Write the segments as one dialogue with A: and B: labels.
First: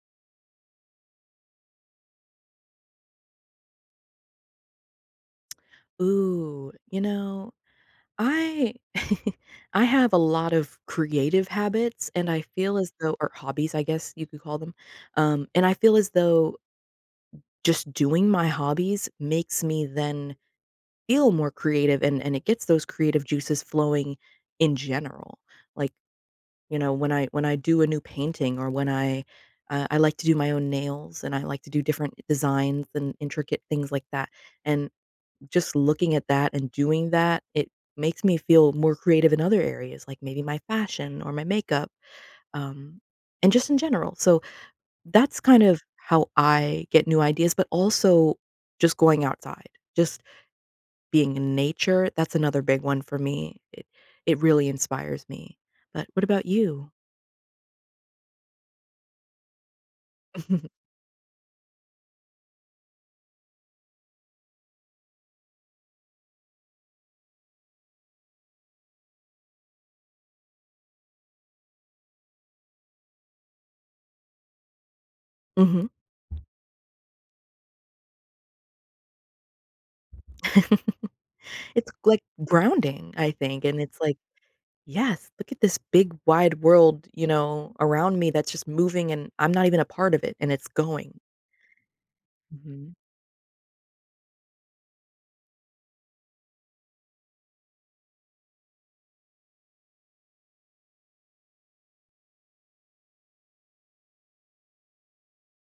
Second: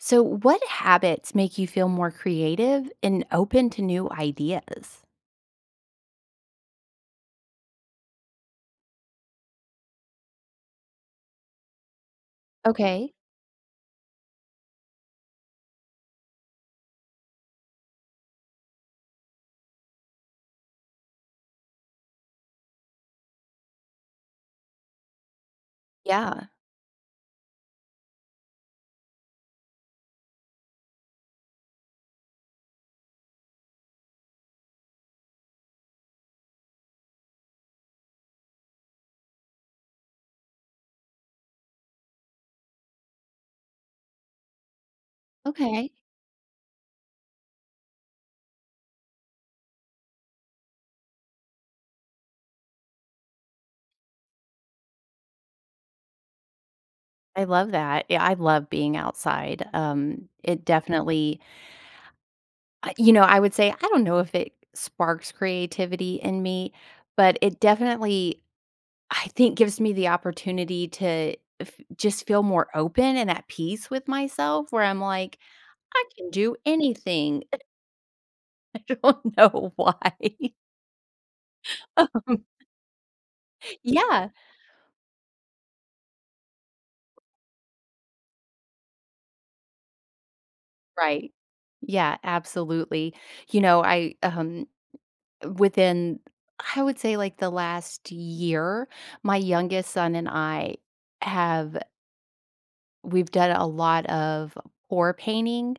A: So, what habits make you feel more creative and open to new ideas?
B: Ooh, you know, I I have a lot of creative habits, and I feel as
A: Okay.
B: though- or hobbies, I guess, you could call them- um, and I feel as though just doing my hobbies makes me then feel more creative, and and it gets those creative juices flowing in general. Like,
A: Yeah.
B: you know, when I when I do a new painting or when I uh, I like to do my own nails, and I like to do different designs and intricate things like that, and just looking at that and doing that, it makes me feel more creative in other areas, like maybe my fashion or my makeup, um, and just in general, so that's kind of
A: Okay.
B: how I get new ideas, but also just going outside. Just being in nature, that's another big one for me. It it really inspires me, but what about you?
A: I love that. Yeah, I love being outside, um, it definitely uh, you know, I would say, I don't know if it sparks creativity in me, but it definitely, I think, gives me the opportunity to f just feel more open and at peace with myself where I'm like,
B: Mhm.
A: "I can do anything." I don't know why.
B: It's, like, grounding, I think, and it's like,
A: Yeah.
B: "Yes, look at this big, wide world," you know, "around me that's just moving, and I'm not even a part of it, and it's going."
A: Right. Yeah,
B: Mhm.
A: absolutely. You know, I, um, within I would say, like, the last year, my youngest son and I have we've done a lot of pour painting,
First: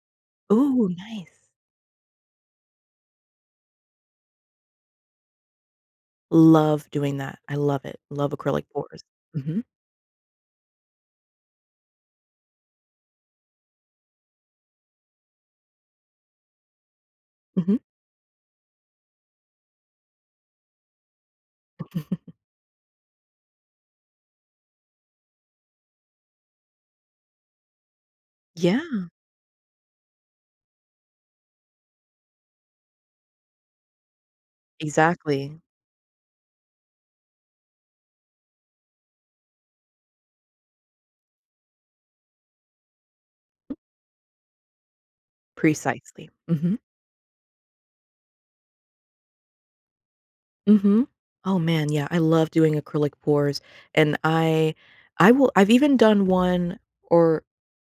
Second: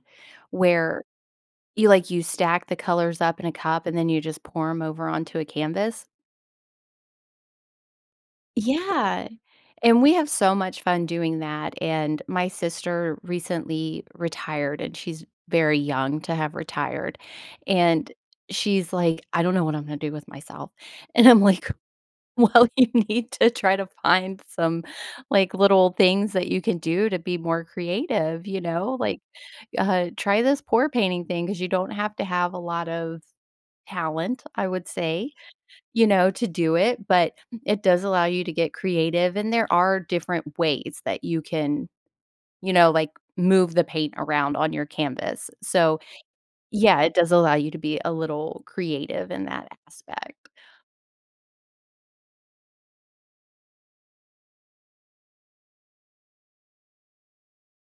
B: Ooh,
A: where
B: nice.
A: you like you stack the colors up in a cup, and then you just pour 'em over onto a canvas.
B: Love doing that. I love it. Love acrylic pours.
A: Yeah.
B: Mhm.
A: And we have so much fun doing that, and my sister recently retired, and she's very young to have retired,
B: Mhm.
A: and she's like, "I don't know what I'm gonna do with myself." And I'm like, "Well, you need to try to find some, like, little things that you can do to be more creative." You know?
B: Yeah.
A: Like, uh, "Try this pour painting thing." 'Cause you don't have to have a lot of talent, I would say,
B: Exactly.
A: you know, to do it, but it does allow you to get creative, and there are different ways that you can, you know, like, move the paint around on your canvas. So,
B: Precisely, mhm.
A: yeah, it does allow you to be a little creative in that aspect.
B: Mhm. Oh, man, yeah, I love doing acrylic pours, and I I will I've even done one, or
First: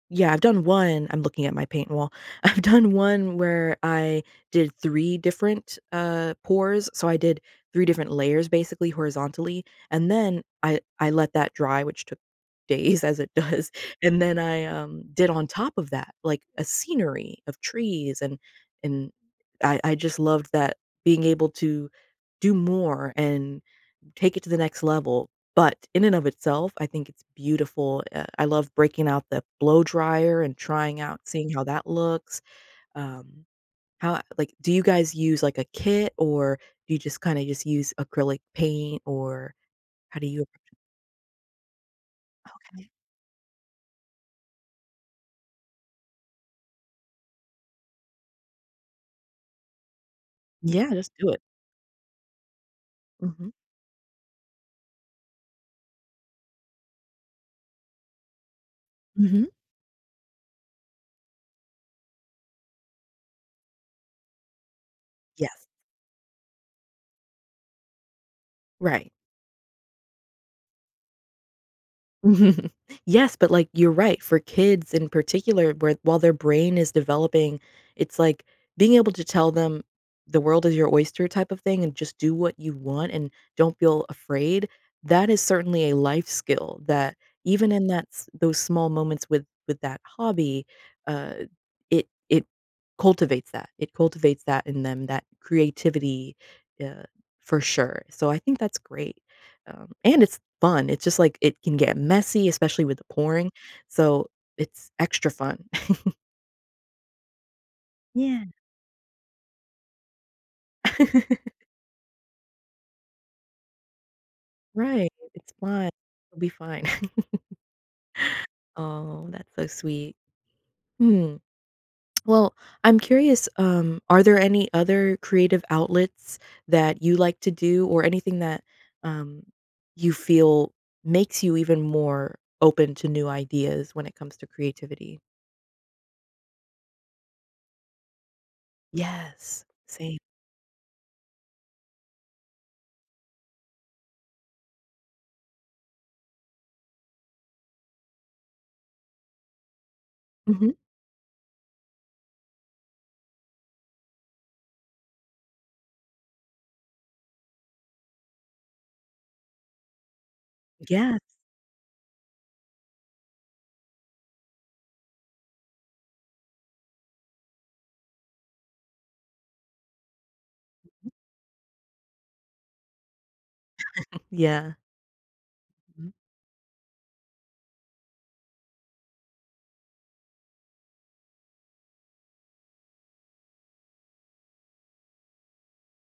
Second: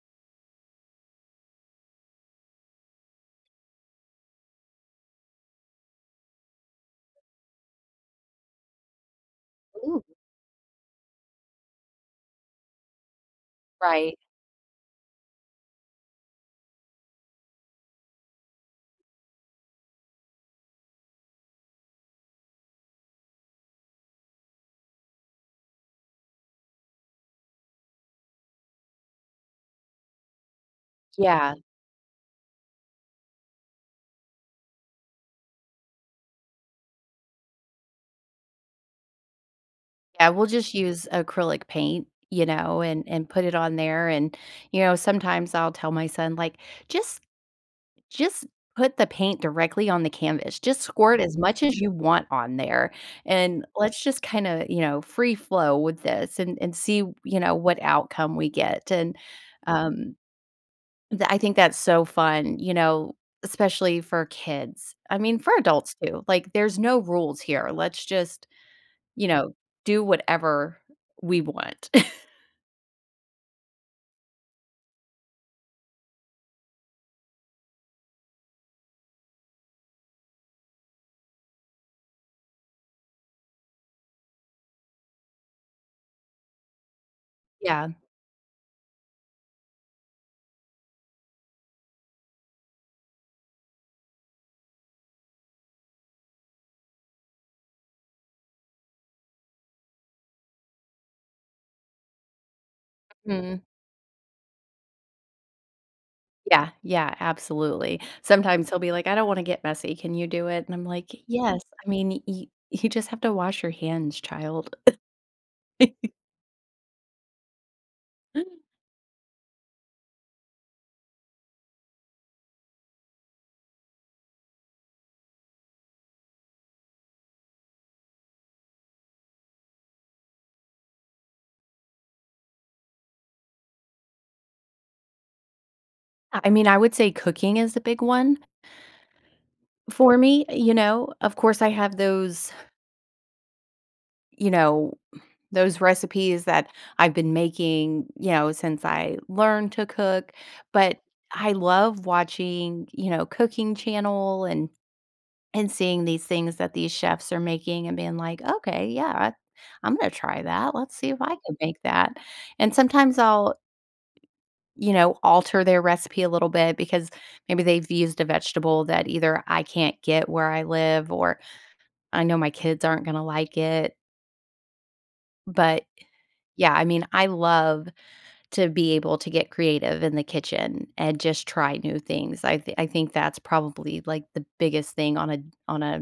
B: yeah, I've done one- I'm looking at my paint wall- I've done one where I did 3 different, uh, pours. So, I did 3 different layers, basically, horizontally,
A: Ooh.
B: and then I I let that dry, which took days as it does.
A: Right.
B: And then I, um, did on top of that, like, a scenery of trees, and and I I just loved that being able to do more and take it to the next level, but in and of itself, I think it's beautiful. I I love breaking out the blow dryer and trying out seeing
A: Yeah.
B: how that looks. Um. How a like, do you guys use, like, a kit, or do you just kinda just use acrylic paint? Or how do
A: Yeah,
B: you
A: we'll just use acrylic paint, you know,
B: Okay.
A: and and put it on there, and, you know, sometimes I'll tell my son, like, "Just just put the paint directly on the canvas. Just
B: Yeah, just
A: squirt
B: do
A: as
B: it.
A: much as you want on there,
B: Mhm.
A: and let's just kinda," you know, "free flow with this and and see, you know, what outcome we get." And,
B: Mhm.
A: um, tha I think that's so fun, you know, especially for kids. I mean, for
B: Yes.
A: adults too. Like, there's no rules here. Let's just,
B: Right.
A: you know, do whatever we want.
B: Yes, but, like, you're right. For kids in particular, where while their brain is developing, it's like being able to tell them, "The world is your oyster" type of thing and just do what you want and don't feel afraid, that is certainly a life skill that even in
A: Yeah.
B: that s those small moments with with that hobby, uh, it it cultivates that. It cultivates that in them, that creativity yeah, for sure. So, I think that's great, um, and it's fun. It's just like it can get messy, especially with the pouring,
A: Mhm.
B: so it's extra fun.
A: Yeah, yeah, absolutely.
B: Yeah.
A: Sometimes he'll be like, "I don't wanna get messy. Can you do it?" And I'm like, "Yes. I mean, yo you just have to wash your hands, child."
B: Right. It's fun. It'll be fine. Oh, that's so sweet. Mm. Well, I'm curious, um, are there any other creative outlets that you like to do, or anything that, um, you feel makes you even more open to new ideas when it comes to creativity?
A: I I mean, I would say cooking is the big one
B: Yes.
A: for
B: Same.
A: me, you know? Of course, I have those you know, those recipes that I've been making, you know, since I learned to cook.
B: Mhm.
A: But, I love watching, you know, cooking channel and and seeing these things that these chefs are making, and being like, "Okay. Yeah, I'm gonna try that, let's see
B: Yeah
A: if I can make that," and sometimes I'll you know, alter their recipe a little bit because maybe they've used a vegetable that either I can't get where I live, or I know my kids aren't gonna like it.
B: Yeah.
A: But,
B: Mhm.
A: yeah, I mean, I love to be able to get creative in the kitchen and just try new things, I've I think that's probably, like, the biggest thing on a on a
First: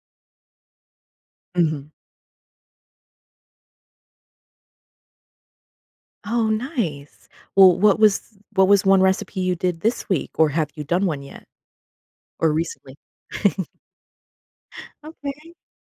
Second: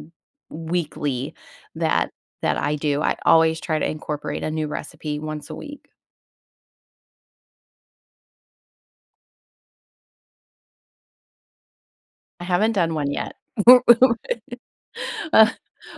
A: weekly
B: Mhm.
A: that that I do, I always try to incorporate a new recipe once a week.
B: Oh, nice. Well, what was what was one recipe you did this week, or have you done one yet
A: I
B: or
A: haven't done
B: recently?
A: one yet. Ugh,
B: Okay.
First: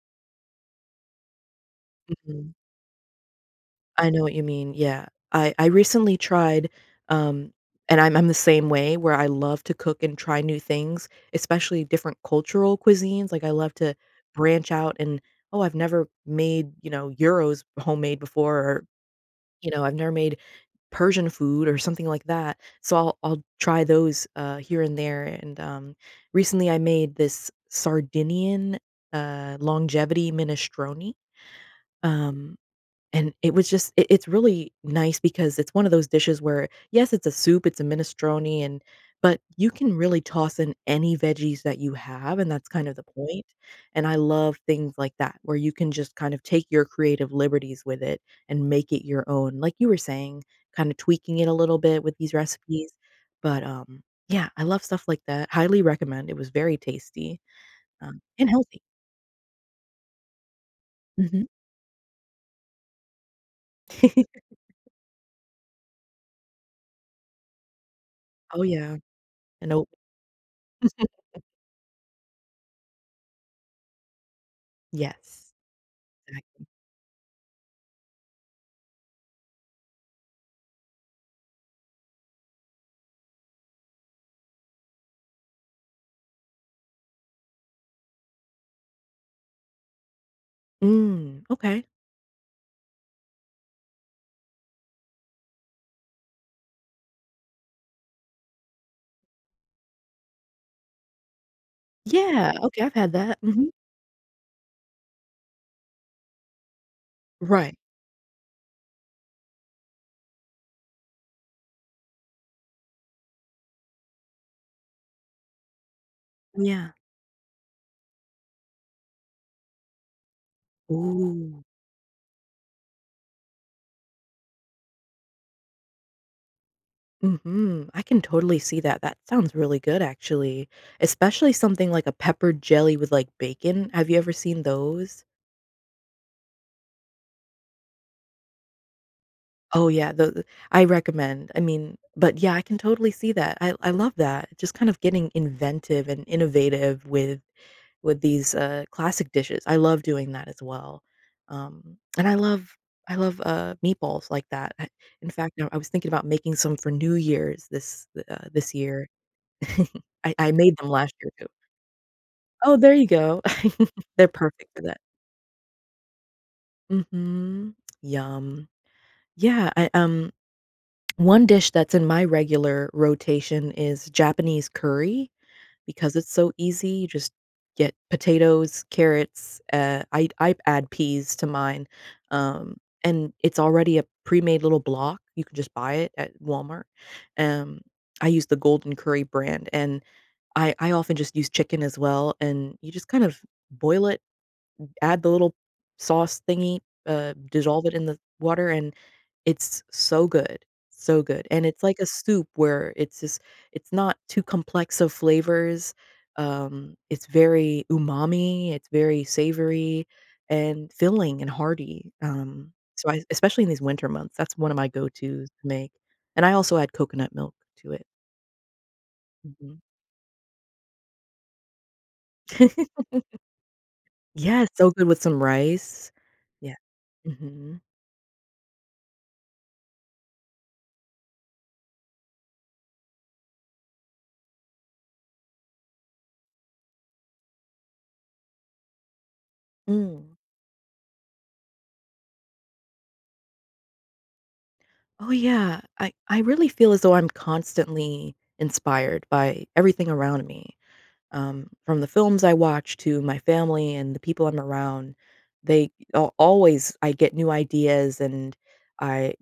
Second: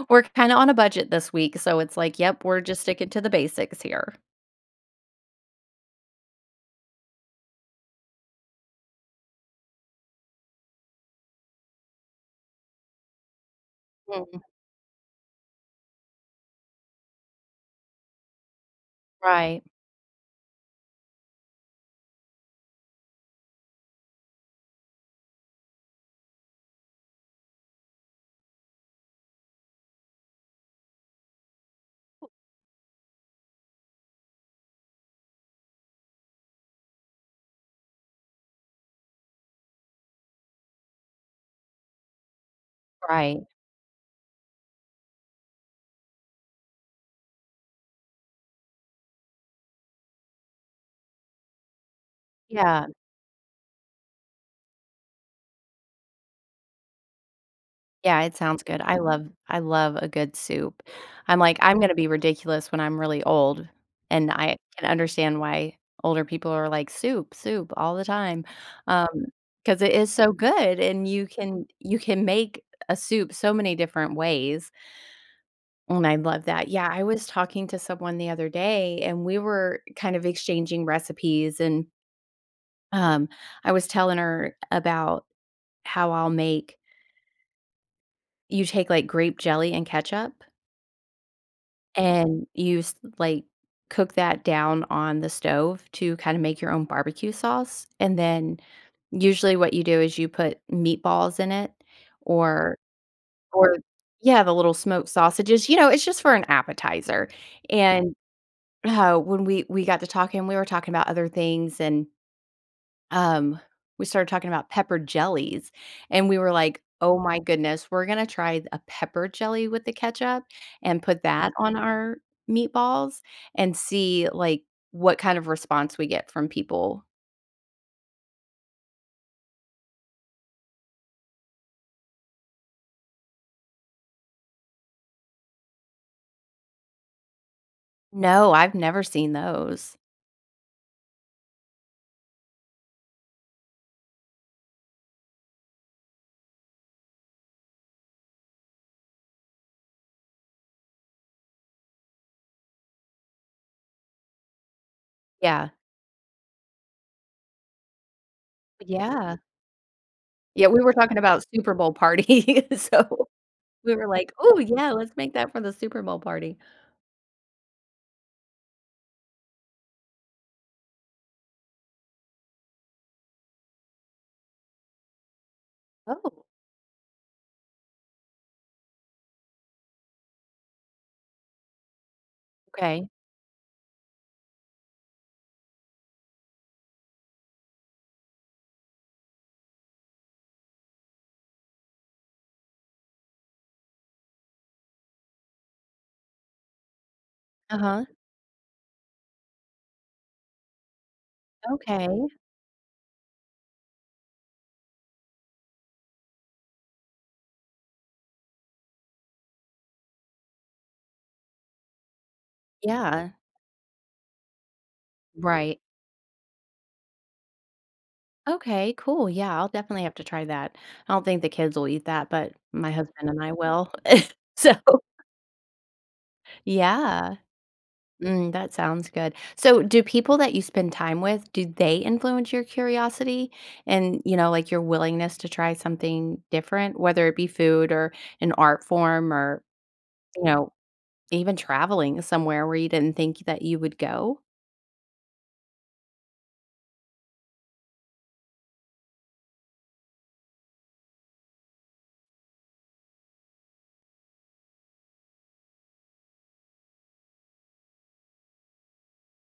A: we're kinda on a budget this week, so it's like, yep,
B: Mhm.
A: we're just sticking to the basics
B: I
A: here.
B: know what you mean, yeah. I I recently tried um, and I'm I'm the same way where I love to cook and try new things, especially different cultural cuisines. Like, I love to
A: Mm.
B: branch out and "Oh, I've never made, you know, gyros homemade before or,
A: Right.
B: you know, I've never made Persian food," or something like that, so I'll I'll try those, uh, here and there. And, um, recently, I made this, Sardinian, uh, longevity minestrone,
A: Ooh
B: um, and it was just it it's really nice because it's one of those dishes where, yes, it's a soup, it's a minestrone, and but you can really toss in any veggies that you have, and that's kind of the
A: Right.
B: point, and I love things like that where you can just kind of take your creative liberties with it and make it your own, like you were saying, kinda tweaking it a little bit with these
A: Yeah.
B: recipes, but, um, yeah, I love stuff like that, highly recommend, it was very tasty, uh,
A: Yeah. It
B: and
A: sounds
B: healthy.
A: good. I love I love a good soup. I'm
B: Mhm.
A: like, I'm gonna be ridiculous when I'm really old, and I can understand why older people are like, "Soup, soup all the time,"
B: Oh, yeah.
A: um, 'cause
B: Nope.
A: it is so good, and you can you can make a soup so many different ways
B: Yes.
A: and I love
B: Exactly.
A: that. Yeah, I was talking to someone the other day, and we were kind of exchanging recipes, and um, I was telling her about how I'll make you take, like, grape jelly and ketchup
B: Mm. Okay.
A: and you s like, cook that down on the stove to kinda make your own barbecue sauce, and then usually what you do is you put meatballs in it,
B: Yeah.
A: or
B: Okay. I've had that. Mhm.
A: or Yeah, the little smoked sausages, you know, it's just for an appetizer.
B: Right.
A: And, uh, when we we got to talking, we were talking about other things, and um, we started talking about pepper jellies, and we were like,
B: Yeah.
A: "Oh my goodness. We're gonna try a pepper jelly with the ketchup and put that
B: Ooh.
A: on our meatballs?" And see, like, what kind of response we get from people.
B: Mhm. I can totally see that, that sounds really good, actually. Especially something like a pepper jelly with, like, bacon. Have you ever seen those?
A: No, I've never seen
B: Oh,
A: those.
B: yeah, though the I recommend. I mean but, yeah, I can totally see that. I I love that. Just kind of getting inventive and innovative with with these, uh, classic dishes. I love doing that as well, um, and I love I love, uh, meatballs like that. I in fact, now,
A: Yeah.
B: I was thinking about making some for New Year's this the, uh, this year.
A: Yeah.
B: I I
A: Yeah,
B: made
A: we
B: them
A: were
B: last
A: talking
B: year
A: about
B: too.
A: Super Bowl parties,
B: Oh, there you
A: so,
B: go.
A: we were
B: They're
A: like, "Ooh,
B: perfect for
A: yeah,
B: that.
A: let's make that for the Super Bowl party."
B: Mhm. Yum. Yeah, I, um, one dish that's in my regular rotation is Japanese curry because it's
A: Oh.
B: so easy; you just get potatoes, carrots, uh, I'd I'd add peas to mine, um,
A: Okay.
B: and it's already a premade little block. You can just buy it at Walmart. Um, I use the Golden Curry brand, and I I often just use chicken as well, and you just kind of boil it, add the little sauce thingy, uh, dissolve it
A: Uh-huh.
B: in the water, and it's so good. So good, and it's like a
A: Okay.
B: soup where it's just it's not too complex of flavors, um, it's very umami, it's very savory and filling and hearty, um, so, I
A: Yeah.
B: especially in these winter months, that's one of my go-tos to
A: Right.
B: make, and I also add coconut milk to it.
A: Okay, cool, yeah, I'll
B: Mhm.
A: definitely have to try that. I don't think the kids will eat that, but my husband and I will.
B: Yes.
A: So
B: So good with some rice. Yeah.
A: Yeah.
B: Mhm.
A: Mm, that sounds good. So, do people that you spend time with do they influence your curiosity and, you know, like, your willingness to try something different, whether it be food or an art form or,
B: Mm.
A: you know, even traveling somewhere where you didn't think that you would go?
B: Oh, yeah. I I really feel as though I'm constantly inspired by everything around me, um, from the films I watch to my family and the people I'm around, they a always I get new ideas and I,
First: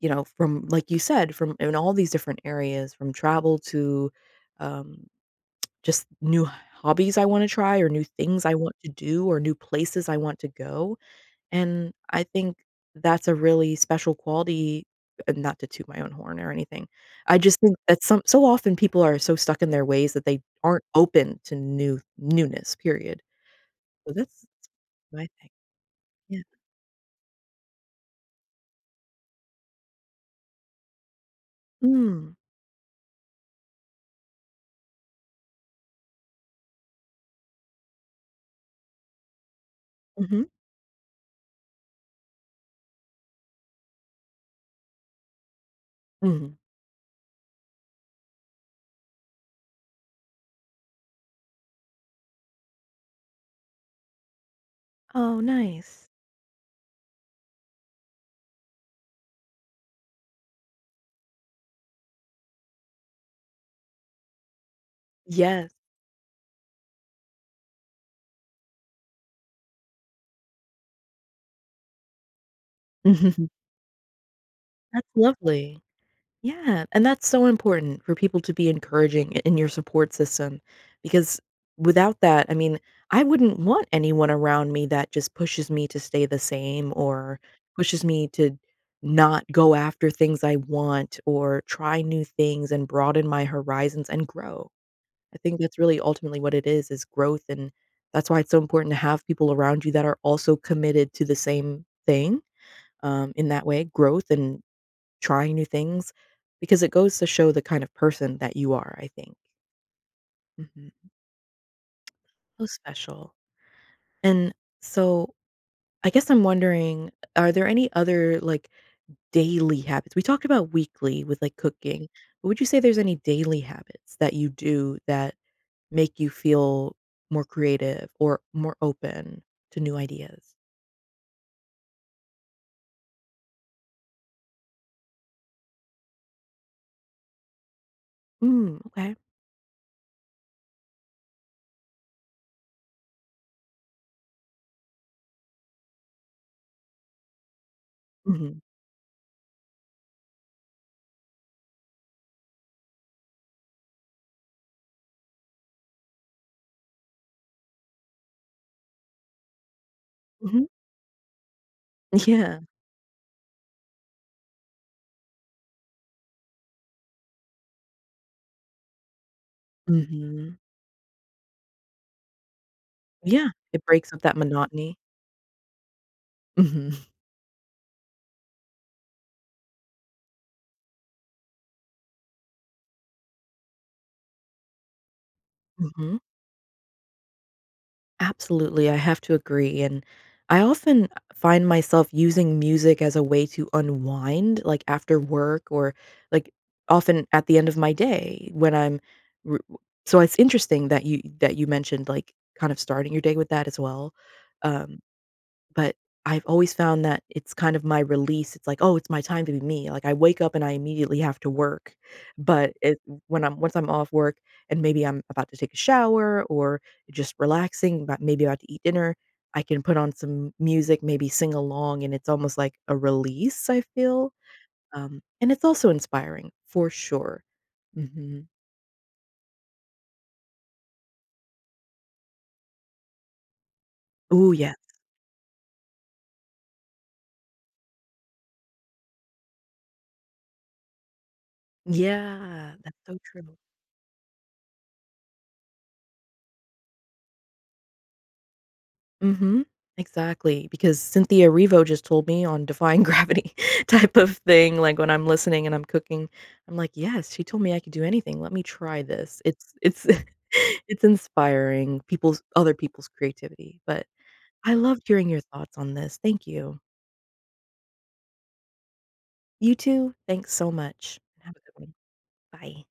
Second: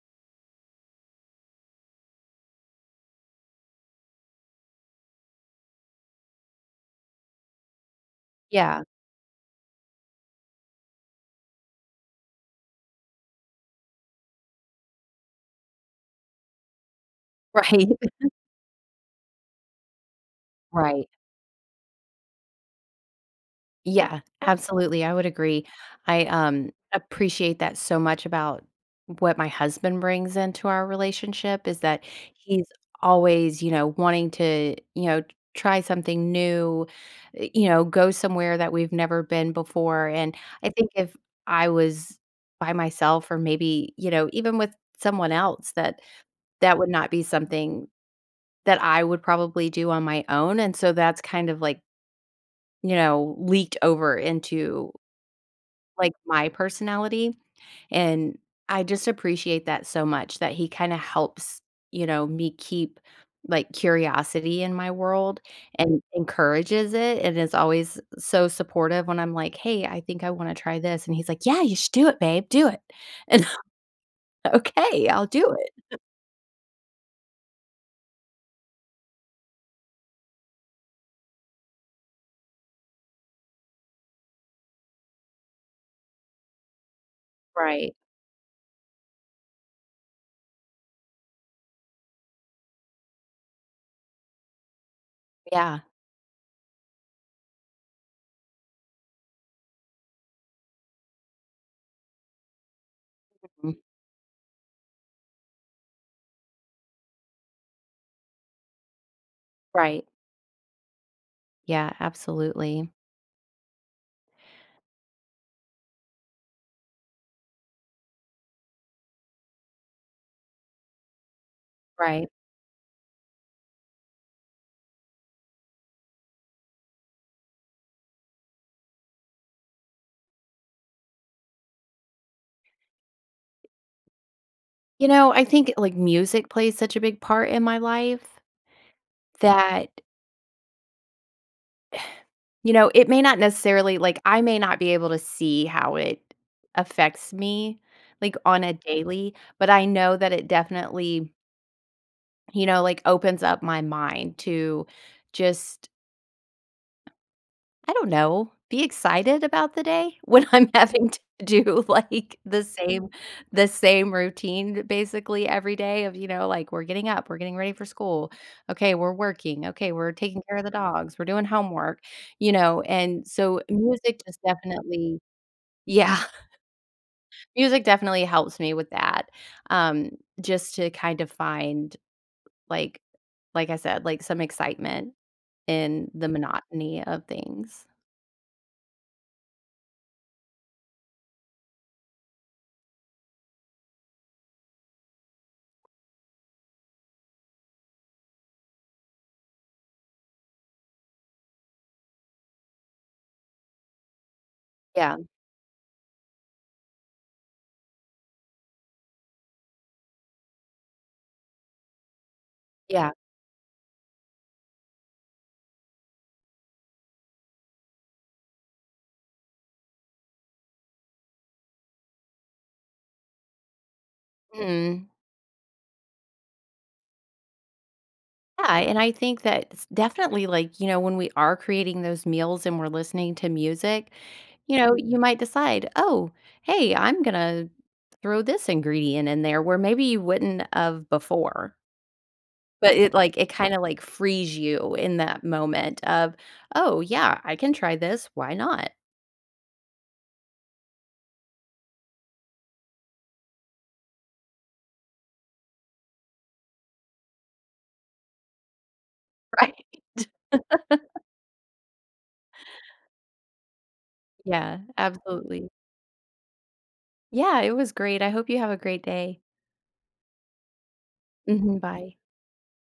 B: you know, from like you said, from in all these different areas, from travel to, um, just new hobbies I wanna try or new things I want
A: Yeah.
B: to do or new places I want to go, and I think that's a really special quality- not to toot my own horn or anything- I just think
A: Right.
B: that some so often people are so stuck in their ways that they aren't
A: Right.
B: open to new newness, period. So
A: Yeah.
B: that's t
A: Absolutely. I would
B: my thing.
A: agree. I,
B: Yeah.
A: um, appreciate that so much about what my husband brings into our relationship is that
B: Mm.
A: he's always, you know, wanting to, you know, t try something new, eh, you know, go somewhere that we've never been before. And
B: Mhm.
A: I think if I was by myself or maybe, you know, even with someone else, that
B: Mhm.
A: that would not be something that I would probably do on my own, and so that's kind of, like you know, leaked over into,
B: Oh, nice.
A: like, my personality, and I just appreciate that so much that he kinda helps, you know, me keep, like, curiosity in my world
B: Yes.
A: and encourages it and is always so supportive when I'm like, "Hey, I think I wanna try this." And he's like, "Yeah. You should do it, babe. Do it." And
B: That's
A: "Okay, I'll do it."
B: lovely. Yeah. And that's so important for people to be encouraging i in your support system because without that, I mean, I wouldn't want anyone around me that just pushes me to stay the same or
A: Right.
B: pushes me to not go after things I want or try new things and broaden my horizons and grow. I think that's
A: Yeah.
B: really ultimately what it is, is growth, and that's why it's so important to have people around you that are also committed to the same thing, um, in that
A: Mhm.
B: way, growth and trying new things because it goes to show the kind of person that you are, I think.
A: Right.
B: Mhm.
A: Yeah,
B: How
A: absolutely.
B: special. And so, I guess I'm wondering, are there any other, like, daily habits? We talked about weekly with, like, cooking;
A: Right.
B: would you say there's any daily habits that you do that make you feel more creative or more open to new ideas?
A: You know, I think, like, music plays such a big part in my life,
B: Mm, okay.
A: that you know, it may not necessarily like, I may not be able to see how it affects me, like,
B: Mhm.
A: on a daily, but I know that it definitely you know, like, opens up my mind to just I don't know, be excited about the day, when
B: Mhm.
A: I'm having to do, like,
B: Yeah.
A: the same the same routine basically every day of, you know, like, "We're getting up, we're getting ready for school; okay, we're working, okay, we're taking care
B: Mhm.
A: of the dogs, we're doing homework," you know? And
B: Yeah,
A: so,
B: it breaks up
A: music is
B: that monotony.
A: definitely Yeah.
B: Mhm.
A: Music definitely helps me with that, um, just to kind of find, like like I said, like, some excitement in
B: Mhm.
A: the monotony of things.
B: Absolutely, I have to agree, and I often find myself using music as a way to unwind, like, after work or, like, often at the end of my day when I'm w w so, it's interesting that you that you mentioned, like, kind of starting your day with that as well, um,
A: Yeah.
B: but I've always found that it's kind of my release, it's like, "Oh, it's my time to be me." Like, I wake up and I immediately have to work, but it
A: Yeah.
B: when I'm once I'm off work and maybe I'm about to take a shower or just relaxing, but maybe about to eat dinner, I can put on some m music, maybe sing along, and it's almost like a release, I feel,
A: Mhm.
B: um, and it's also inspiring for sure. Mhm.
A: Yeah, and I think that s definitely, like, you know, when we are creating those meals and we're listening to music,
B: Ooh, yeah.
A: you know, you might decide, "Oh, hey, I'm gonna throw this ingredient in there," where maybe you wouldn't of before.
B: Yeah,
A: But
B: that's
A: it,
B: so
A: like it
B: true.
A: kinda, like, frees you in that moment of, "Oh, yeah, I can try this, why not?
B: Mhm, exactly, because Cynthia Erivo just told me on Defying Gravity type of thing, like, when I'm listening and I'm cooking, I'm like, "Yes, she told me I could do anything, let me try this." It's
A: Right.
B: it's it's inspiring people's other people's creativity, but I
A: Yeah,
B: loved hearing your
A: absolutely.
B: thoughts on this. Thank you.
A: Yeah, it was great. I hope you have a great day.
B: You too, thanks so much. Have a
A: Mhm,
B: good one.
A: bye.
B: Bye.